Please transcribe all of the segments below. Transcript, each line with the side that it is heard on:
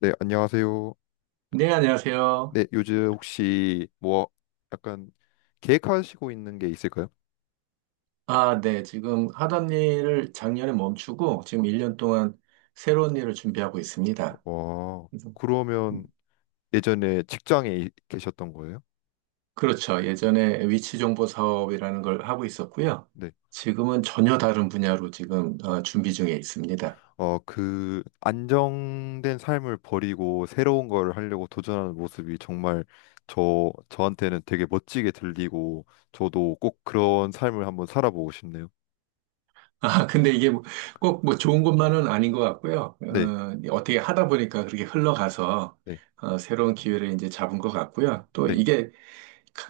left: 네, 안녕하세요.
right: 네, 안녕하세요.
left: 네, 요즘 혹시 뭐 약간 계획하시고 있는 게 있을까요?
right: 아, 네. 지금 하던 일을 작년에 멈추고 지금 1년 동안 새로운 일을 준비하고 있습니다.
left: 와,
right: 그래서,
left: 그러면
right: 음,
left: 예전에 직장에 계셨던 거예요?
right: 그렇죠. 예전에 위치 정보 사업이라는 걸 하고 있었고요.
left: 네.
right: 지금은 전혀 다른 분야로 지금 준비 중에 있습니다.
left: 어, 그 안정된 삶을 버리고 새로운 걸 하려고 도전하는 모습이 정말 저한테는 되게 멋지게 들리고 저도 꼭 그런 삶을 한번 살아보고 싶네요.
right: 아, 근데 이게 뭐 꼭뭐 좋은 것만은 아닌 것 같고요.
left: 네.
right: 어떻게 하다 보니까 그렇게 흘러가서
left: 네.
right: 새로운 기회를 이제 잡은 것 같고요. 또
left: 네.
right: 이게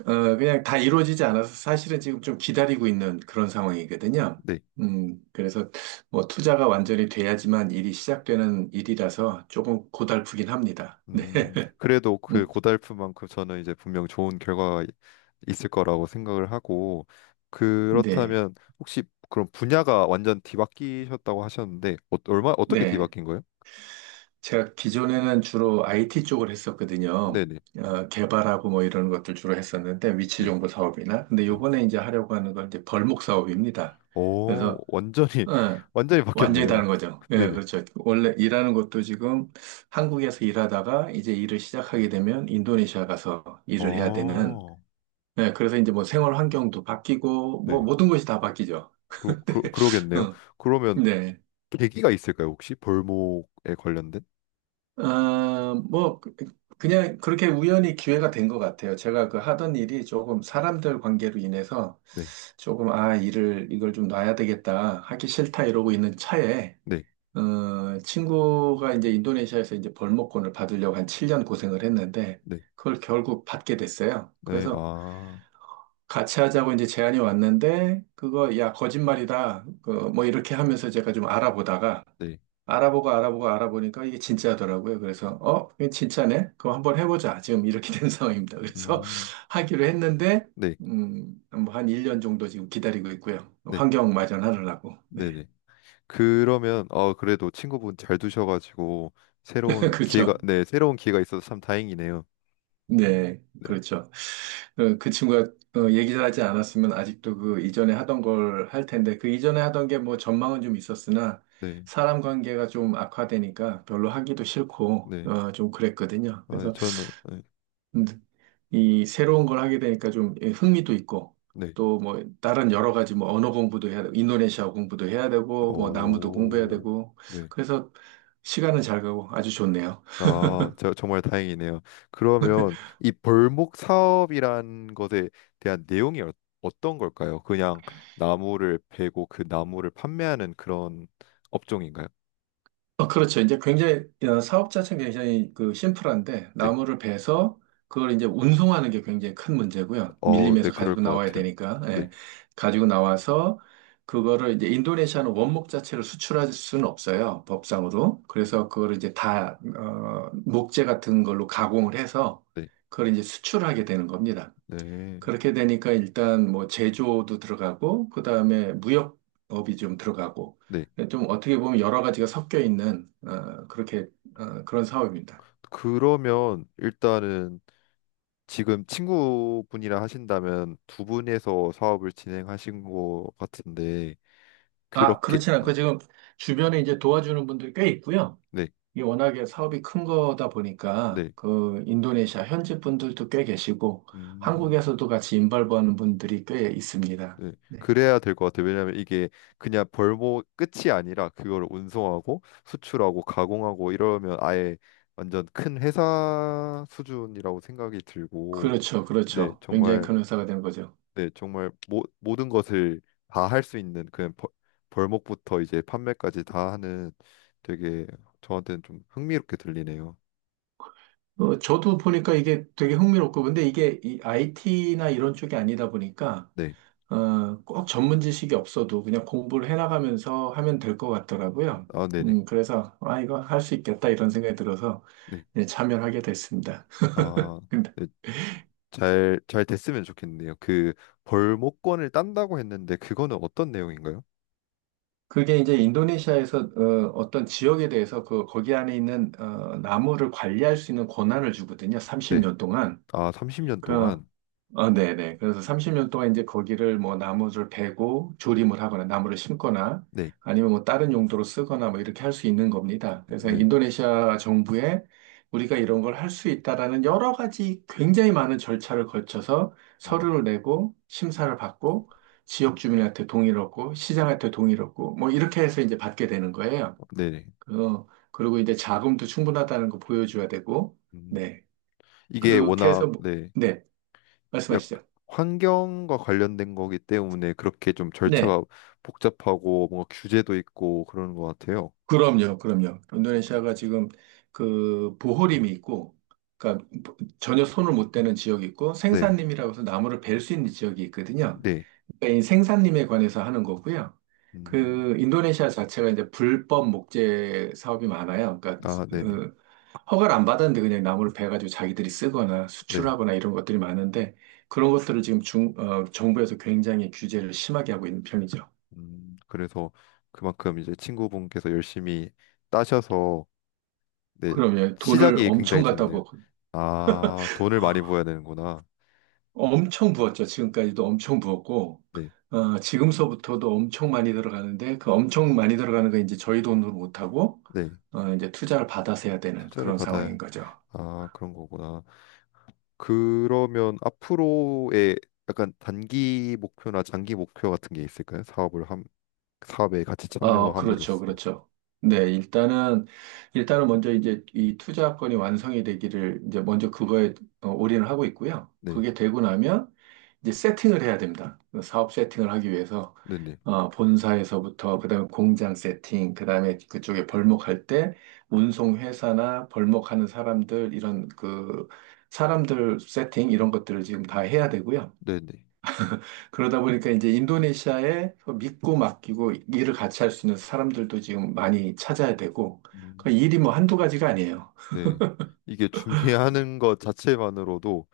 right: 그냥 다 이루어지지 않아서 사실은 지금 좀 기다리고 있는 그런 상황이거든요.
left: 네.
right: 그래서 뭐 투자가 완전히 돼야지만 일이 시작되는 일이라서 조금 고달프긴 합니다. 네.
left: 그래도 그
right: 음,
left: 고달프만큼 저는 이제 분명 좋은 결과가 있을 거라고 생각을 하고
right: 네.
left: 그렇다면 혹시 그럼 분야가 완전 뒤바뀌셨다고 하셨는데 어, 얼마 어떻게
right: 네.
left: 뒤바뀐 거예요?
right: 제가 기존에는 주로 IT 쪽을 했었거든요.
left: 네네.
right: 개발하고 뭐 이런 것들 주로 했었는데 위치
left: 네.
right: 정보 사업이나. 근데
left: 네.
right: 요번에 이제 하려고 하는 건 이제 벌목 사업입니다.
left: 오,
right: 그래서
left: 완전히
right: 예,
left: 완전히
right: 완전히 다른
left: 바뀌었네요.
right: 거죠. 예,
left: 네네.
right: 그렇죠. 원래 일하는 것도 지금 한국에서 일하다가 이제 일을 시작하게 되면 인도네시아 가서 일을 해야 되는,
left: 어,
right: 예, 그래서 이제 뭐 생활 환경도 바뀌고, 뭐
left: 네.
right: 모든 것이 다 바뀌죠.
left: 그러, 그러, 그러겠네요.
right: 응,
left: 그러면
right: 네.
left: 계기가 있을까요, 혹시? 벌목에 관련된?
right: 아 뭐, 그냥 그렇게 우연히 기회가 된 것 같아요. 제가 그 하던 일이 조금 사람들 관계로 인해서
left: 네,
right: 조금, 아, 일을, 이걸 좀 놔야 되겠다, 하기 싫다 이러고 있는 차에
left: 네,
right: 친구가 이제 인도네시아에서 이제 벌목권을 받으려고 한 7년 고생을 했는데,
left: 네,
right: 그걸 결국 받게 됐어요.
left: 네,
right: 그래서
left: 아,
right: 같이 하자고 이제 제안이 왔는데, 그거, 야, 거짓말이다. 그, 뭐 이렇게 하면서 제가 좀 알아보다가,
left: 네,
right: 알아보고 알아보고 알아보니까 이게 진짜더라고요. 그래서, 이게 진짜네? 그럼 한번 해보자. 지금 이렇게 된 상황입니다. 그래서
left: 음,
right: 하기로 했는데,
left: 네,
right: 뭐한 1년 정도 지금 기다리고 있고요.
left: 네,
right: 환경 마련하려고. 네.
left: 네네. 그러면 어, 그래도 친구분 잘 두셔가지고
right: 그렇죠.
left: 새로운 기회가 있어서 참 다행이네요.
right: 네,
left: 네.
right: 그렇죠. 그 친구가 얘기를 하지 않았으면 아직도 그 이전에 하던 걸 할 텐데, 그 이전에 하던 게 뭐 전망은 좀 있었으나,
left: 네.
right: 사람 관계가 좀 악화되니까 별로 하기도 싫고,
left: 네.
right: 좀 그랬거든요.
left: 아,
right: 그래서
left: 저는 네.
right: 음, 이 새로운 걸 하게 되니까 좀 예, 흥미도 있고,
left: 네.
right: 또 뭐 다른 여러 가지 뭐 언어 공부도 해야 되고, 인도네시아 공부도 해야 되고, 뭐 나무도 공부해야
left: 오.
right: 되고,
left: 네.
right: 그래서 시간은 잘 가고 아주 좋네요.
left: 아, 저 정말 다행이네요. 그러면 이 벌목 사업이란 것에 대한 내용이 어, 어떤 걸까요? 그냥 나무를 베고 그 나무를 판매하는 그런 업종인가요?
right: 그렇죠. 이제 굉장히, 사업 자체는 굉장히 그 심플한데,
left: 네.
right: 나무를 베서 그걸 이제 운송하는 게 굉장히 큰 문제고요.
left: 어, 네,
right: 밀림에서
left: 그럴
right: 가지고
left: 것
right: 나와야
left: 같아요.
right: 되니까,
left: 네.
right: 예. 가지고 나와서 그거를 이제 인도네시아는 원목 자체를 수출할 수는 없어요. 법상으로. 그래서 그거를 이제 다, 목재 같은 걸로 가공을 해서
left: 네.
right: 그걸 이제 수출하게 되는 겁니다.
left: 네.
right: 그렇게 되니까 일단 뭐 제조도 들어가고, 그 다음에 무역업이 좀 들어가고,
left: 네.
right: 좀 어떻게 보면 여러 가지가 섞여 있는, 그렇게, 그런 사업입니다.
left: 그러면 일단은 지금 친구분이랑 하신다면 두 분에서 사업을 진행하신 것 같은데
right: 아,
left: 그렇게.
right: 그렇진 않고 지금 주변에 이제 도와주는 분들이 꽤 있고요.
left: 네,
right: 이게 워낙에 사업이 큰 거다 보니까,
left: 네.
right: 그, 인도네시아 현지 분들도 꽤 계시고,
left: 음.
right: 한국에서도 같이 인발부하는 분들이 꽤 있습니다.
left: 네.
right: 네.
left: 그래야 될 것 같아요. 왜냐하면 이게 그냥 벌목 끝이 아니라 그걸 운송하고 수출하고 가공하고 이러면 아예 완전 큰 회사 수준이라고 생각이 들고
right: 그렇죠,
left: 네,
right: 그렇죠. 굉장히
left: 정말
right: 큰 회사가 된 거죠.
left: 네, 정말 모든 것을 다 할 수 있는 그런 벌목부터 이제 판매까지 다 하는 되게 저한테는 좀 흥미롭게 들리네요.
right: 저도 보니까 이게 되게 흥미롭고, 근데 이게 이 IT나 이런 쪽이 아니다 보니까,
left: 네.
right: 꼭 전문 지식이 없어도 그냥 공부를 해나가면서 하면 될 것 같더라고요.
left: 아, 네네.
right: 그래서, 아, 이거 할 수 있겠다 이런 생각이 들어서
left: 네.
right: 네, 참여하게 됐습니다.
left: 아,
right: 근데
left: 네. 잘 됐으면 좋겠네요. 그 벌목권을 딴다고 했는데 그거는 어떤 내용인가요?
right: 그게 이제 인도네시아에서 떤 지역에 대해서 그, 거기 안에 있는 나무를 관리할 수 있는 권한을 주거든요.
left: 네.
right: 30년 동안.
left: 아, 30년
right: 그,
left: 동안.
right: 네네. 그래서 30년 동안 이제 거기를 뭐 나무를 베고 조림을 하거나 나무를 심거나
left: 네.
right: 아니면 뭐 다른 용도로 쓰거나 뭐 이렇게 할 수 있는 겁니다. 그래서
left: 네.
right: 인도네시아 정부에 우리가 이런 걸 할 수 있다라는 여러 가지 굉장히 많은 절차를 거쳐서
left: 음,
right: 서류를 내고 심사를 받고 지역 주민한테 동의를 얻고 시장한테 동의를 얻고 뭐 이렇게 해서 이제 받게 되는 거예요.
left: 아, 네네.
right: 그, 그리고 이제 자금도 충분하다는 거 보여줘야 되고
left: 음,
right: 네.
left: 이게
right: 그렇게 해서
left: 워낙
right: 뭐-
left: 네.
right: 네.
left: 약
right: 말씀하시죠.
left: 환경과 관련된 거기 때문에 그렇게 좀
right: 네.
left: 절차가 복잡하고 뭔가 규제도 있고 그러는 것 같아요.
right: 그럼요, 그럼요. 인도네시아가 지금 그 보호림이 있고, 그러니까 전혀 손을 못 대는 지역이 있고,
left: 네,
right: 생산림이라고 해서 나무를 벨 수 있는 지역이 있거든요.
left: 네,
right: 그러니까 이 생산림에 관해서 하는 거고요.
left: 음,
right: 그 인도네시아 자체가 이제 불법 목재 사업이 많아요. 그러니까
left: 아, 네네,
right: 어, 허가를 안 받았는데 그냥 나무를 베가지고 자기들이 쓰거나
left: 네,
right: 수출하거나 이런 것들이 많은데 그런 것들을 지금 정부에서 굉장히 규제를 심하게 하고 있는 편이죠.
left: 그래서 그만큼 이제 친구분께서 열심히 따셔서 네
right: 그러면 돈을
left: 시작이 굉장히
right: 엄청 갖다
left: 좋네요.
right: 부-
left: 아, 돈을 많이 부어야 되는구나.
right: 엄청 부었죠. 지금까지도 엄청 부었고,
left: 네,
right: 지금서부터도 엄청 많이 들어가는데, 그 엄청 많이 들어가는 건 이제 저희 돈으로 못하고,
left: 네,
right: 이제 투자를 받아서 해야 되는
left: 투자를
right: 그런
left: 받아야
right: 상황인 거죠.
left: 아 그런 거구나. 그러면 앞으로의 약간 단기 목표나 장기 목표 같은 게 있을까요? 사업을 함 사업에 같이
right: 그렇죠,
left: 참여함으로써
right: 그렇죠. 네, 일단은 먼저 이제 이 투자건이 완성이 되기를 이제 먼저 그거에 올인을 하고 있고요.
left: 네,
right: 그게 되고 나면 이제 세팅을 해야 됩니다. 사업 세팅을 하기 위해서,
left: 네네,
right: 본사에서부터, 그다음에 공장 세팅, 그다음에 그쪽에 벌목할 때 운송회사나 벌목하는 사람들, 이런 그 사람들 세팅, 이런 것들을 지금 다 해야 되고요.
left: 네네,
right: 그러다 보니까 이제 인도네시아에 믿고 맡기고 일을 같이 할 수 있는 사람들도 지금 많이 찾아야 되고, 그
left: 음,
right: 일이 뭐 한두 가지가 아니에요.
left: 네. 이게 준비하는 것 자체만으로도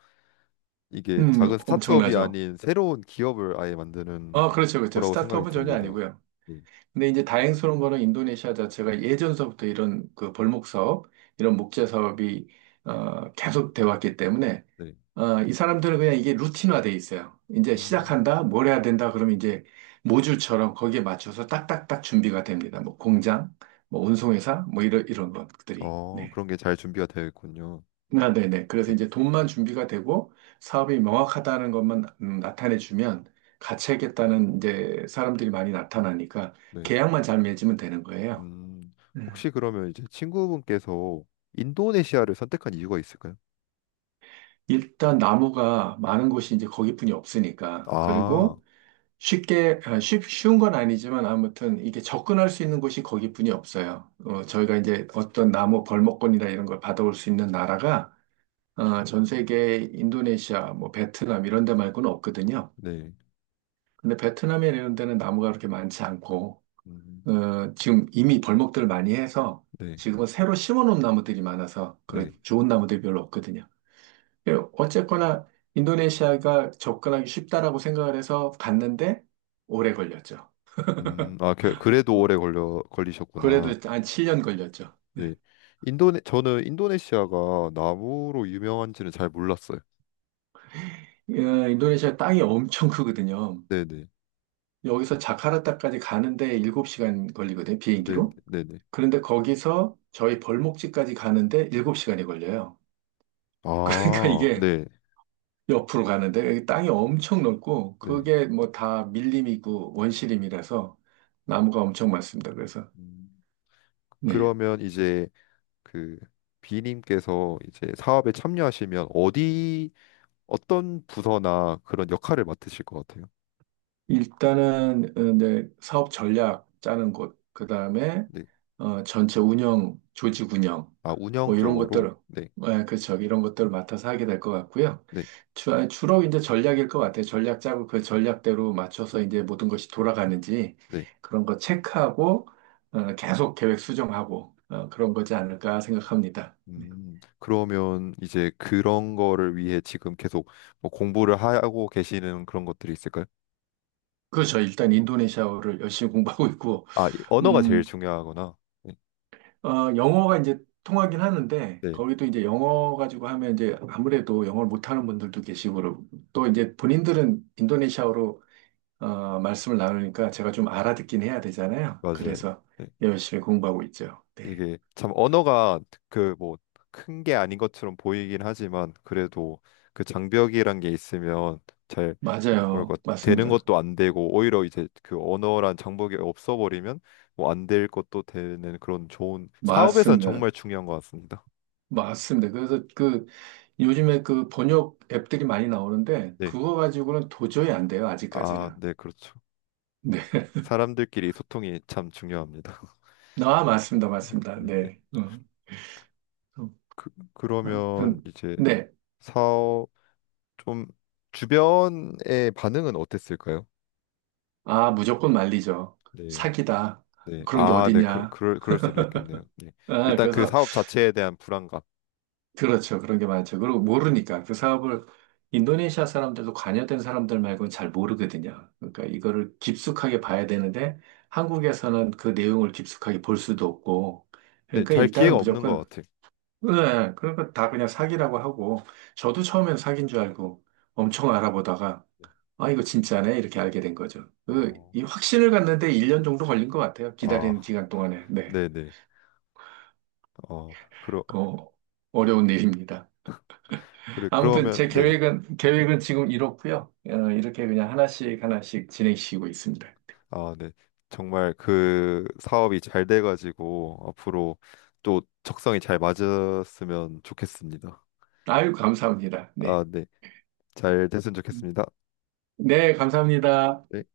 left: 이게 작은 스타트업이
right: 엄청나죠.
left: 아닌 새로운 기업을 아예 만드는
right: 아, 그렇죠, 그렇죠.
left: 거라고 생각이
right: 스타트업은 전혀
left: 듭니다.
right: 아니고요.
left: 네,
right: 근데 이제 다행스러운 거는 인도네시아 자체가 예전서부터 이런 그 벌목 사업, 이런 목재 사업이 계속 돼 왔기 때문에
left: 네.
right: 이 사람들은 그냥 이게 루틴화돼 있어요. 이제
left: 음,
right: 시작한다, 뭘 해야 된다, 그러면 이제 모듈처럼 거기에 맞춰서 딱딱딱 준비가 됩니다. 뭐 공장, 뭐 운송회사, 뭐 이런 이런 것들이.
left: 어,
right: 네.
left: 그런 게 잘 준비가 되어 있군요.
right: 아, 네네. 그래서
left: 네,
right: 이제 돈만 준비가 되고 사업이 명확하다는 것만 나타내주면 같이 하겠다는 이제 사람들이 많이 나타나니까
left: 네.
right: 계약만 잘 맺으면 되는 거예요.
left: 음,
right: 음.
left: 혹시 그러면 이제 친구분께서 인도네시아를 선택한 이유가 있을까요?
right: 일단 나무가 많은 곳이 이제 거기뿐이 없으니까.
left: 아,
right: 그리고 쉽게, 아, 쉽, 쉬운 건 아니지만 아무튼 이게 접근할 수 있는 곳이 거기뿐이 없어요. 저희가 이제 어떤 나무 벌목권이나 이런 걸 받아올 수 있는 나라가 전 세계 인도네시아, 뭐 베트남 이런 데 말고는 없거든요.
left: 네,
right: 근데 베트남이나 이런 데는 나무가 그렇게 많지 않고,
left: 음,
right: 지금 이미 벌목들을 많이 해서
left: 네,
right: 지금은 새로 심어놓은 나무들이 많아서 그래
left: 네.
right: 좋은 나무들이 별로 없거든요. 예, 어쨌거나 인도네시아가 접근하기 쉽다라고 생각을 해서 갔는데 오래 걸렸죠.
left: 아, 그래도
right: 어,
left: 오래 걸려
right: 그래도
left: 걸리셨구나.
right: 한 7년 걸렸죠. 네.
left: 네. 인도네 저는 인도네시아가 나무로 유명한지는 잘 몰랐어요.
right: 예, 인도네시아 땅이 엄청 크거든요.
left: 네, 네.
right: 여기서 자카르타까지 가는데 7시간 걸리거든요,
left: 네,
right: 비행기로.
left: 네, 네.
right: 그런데 거기서 저희 벌목지까지 가는데 7시간이 걸려요. 그러니까
left: 아,
right: 이게
left: 네.
right: 옆으로 가는데 여기 땅이 엄청 넓고
left: 네.
right: 그게 뭐 다 밀림이고 원시림이라서 나무가 엄청 많습니다. 그래서
left: 음,
right: 네.
left: 그러면 이제 그 비님께서 이제 사업에 참여하시면 어디 어떤 부서나 그런 역할을 맡으실 것 같아요?
right: 일단은 이제 사업 전략 짜는 곳, 그 다음에
left: 네.
right: 전체 운영, 조직 운영,
left: 아, 운영
right: 뭐 이런
left: 쪽으로.
right: 것들,
left: 네.
right: 예, 그렇죠. 이런 것들을 맡아서 하게 될 것 같고요.
left: 네.
right: 주, 아니, 주로 이제 전략일 것 같아요. 전략 짜고 그 전략대로 맞춰서 이제 모든 것이 돌아가는지
left: 네.
right: 그런 거 체크하고 계속 계획 수정하고 그런 거지 않을까 생각합니다.
left: 그러면 이제 그런 거를 위해 지금 계속 뭐 공부를 하고 계시는 그런 것들이 있을까요?
right: 그렇죠. 일단 인도네시아어를 열심히 공부하고 있고,
left: 아, 이 언어가
right: 음,
left: 제일 중요하구나. 네,
right: 영어가 이제 통하긴 하는데,
left: 네,
right: 거기도 이제 영어 가지고 하면 이제 아무래도 영어를 못하는 분들도 계시고, 그러고 또 이제 본인들은 인도네시아어로 말씀을 나누니까 제가 좀 알아듣긴 해야 되잖아요.
left: 맞아요.
right: 그래서
left: 네,
right: 열심히 공부하고 있죠. 네.
left: 이게 참 언어가 그 뭐 큰 게 아닌 것처럼 보이긴 하지만 그래도 그 장벽이란 게 있으면 잘 뭐랄까
right: 맞아요.
left: 되는
right: 맞습니다.
left: 것도 안 되고 오히려 이제 그 언어란 장벽이 없어버리면 뭐 안 될 것도 되는 그런 좋은 사업에선 정말
right: 맞습니다.
left: 중요한 것 같습니다.
right: 맞습니다. 그래서 그 요즘에 그 번역 앱들이 많이 나오는데,
left: 네,
right: 그거 가지고는 도저히 안 돼요.
left: 아,
right: 아직까지는.
left: 네, 그렇죠.
right: 네.
left: 사람들끼리 소통이 참 중요합니다.
right: 아, 맞습니다. 맞습니다.
left: 네.
right: 네. 어,
left: 그러면
right: 아무튼,
left: 이제
right: 네.
left: 사업 좀 주변의 반응은 어땠을까요?
right: 아, 무조건 말리죠.
left: 네.
right: 사기다.
left: 네.
right: 그런 게
left: 아, 네.
right: 어디냐.
left: 그럴 수도 있겠네요. 네.
right: 아,
left: 일단 그
right: 그래서,
left: 사업 자체에 대한 불안감.
right: 그렇죠. 그런 게 많죠. 그리고 모르니까 그 사업을 인도네시아 사람들도 관여된 사람들 말고는 잘 모르거든요. 그러니까 이거를 깊숙하게 봐야 되는데 한국에서는 그 내용을 깊숙하게 볼 수도 없고.
left: 네.
right: 그러니까
left: 잘 기회가
right: 일단은
left: 없는 것
right: 무조건,
left: 같아요.
right: 네, 그러니까 다 그냥 사기라고 하고. 저도 처음엔 사기인 줄 알고 엄청 알아보다가
left: 네.
right: 아, 이거 진짜네. 이렇게 알게 된 거죠. 그,
left: 어.
right: 이 확신을 갖는데 1년 정도 걸린 것 같아요. 기다리는
left: 아.
right: 기간 동안에. 네.
left: 네, 네. 어. 그러
right: 어, 어려운 일입니다.
left: 그래
right: 아무튼
left: 그러면
right: 제
left: 네.
right: 계획은 지금 이렇고요. 이렇게 그냥 하나씩 하나씩 진행시키고 있습니다.
left: 아, 네. 정말 그 사업이 잘 돼 가지고 앞으로 또 적성이 잘 맞았으면 좋겠습니다.
right: 아유, 감사합니다.
left: 아,
right: 네.
left: 네. 잘 됐으면 좋겠습니다.
right: 네, 감사합니다.
left: 네.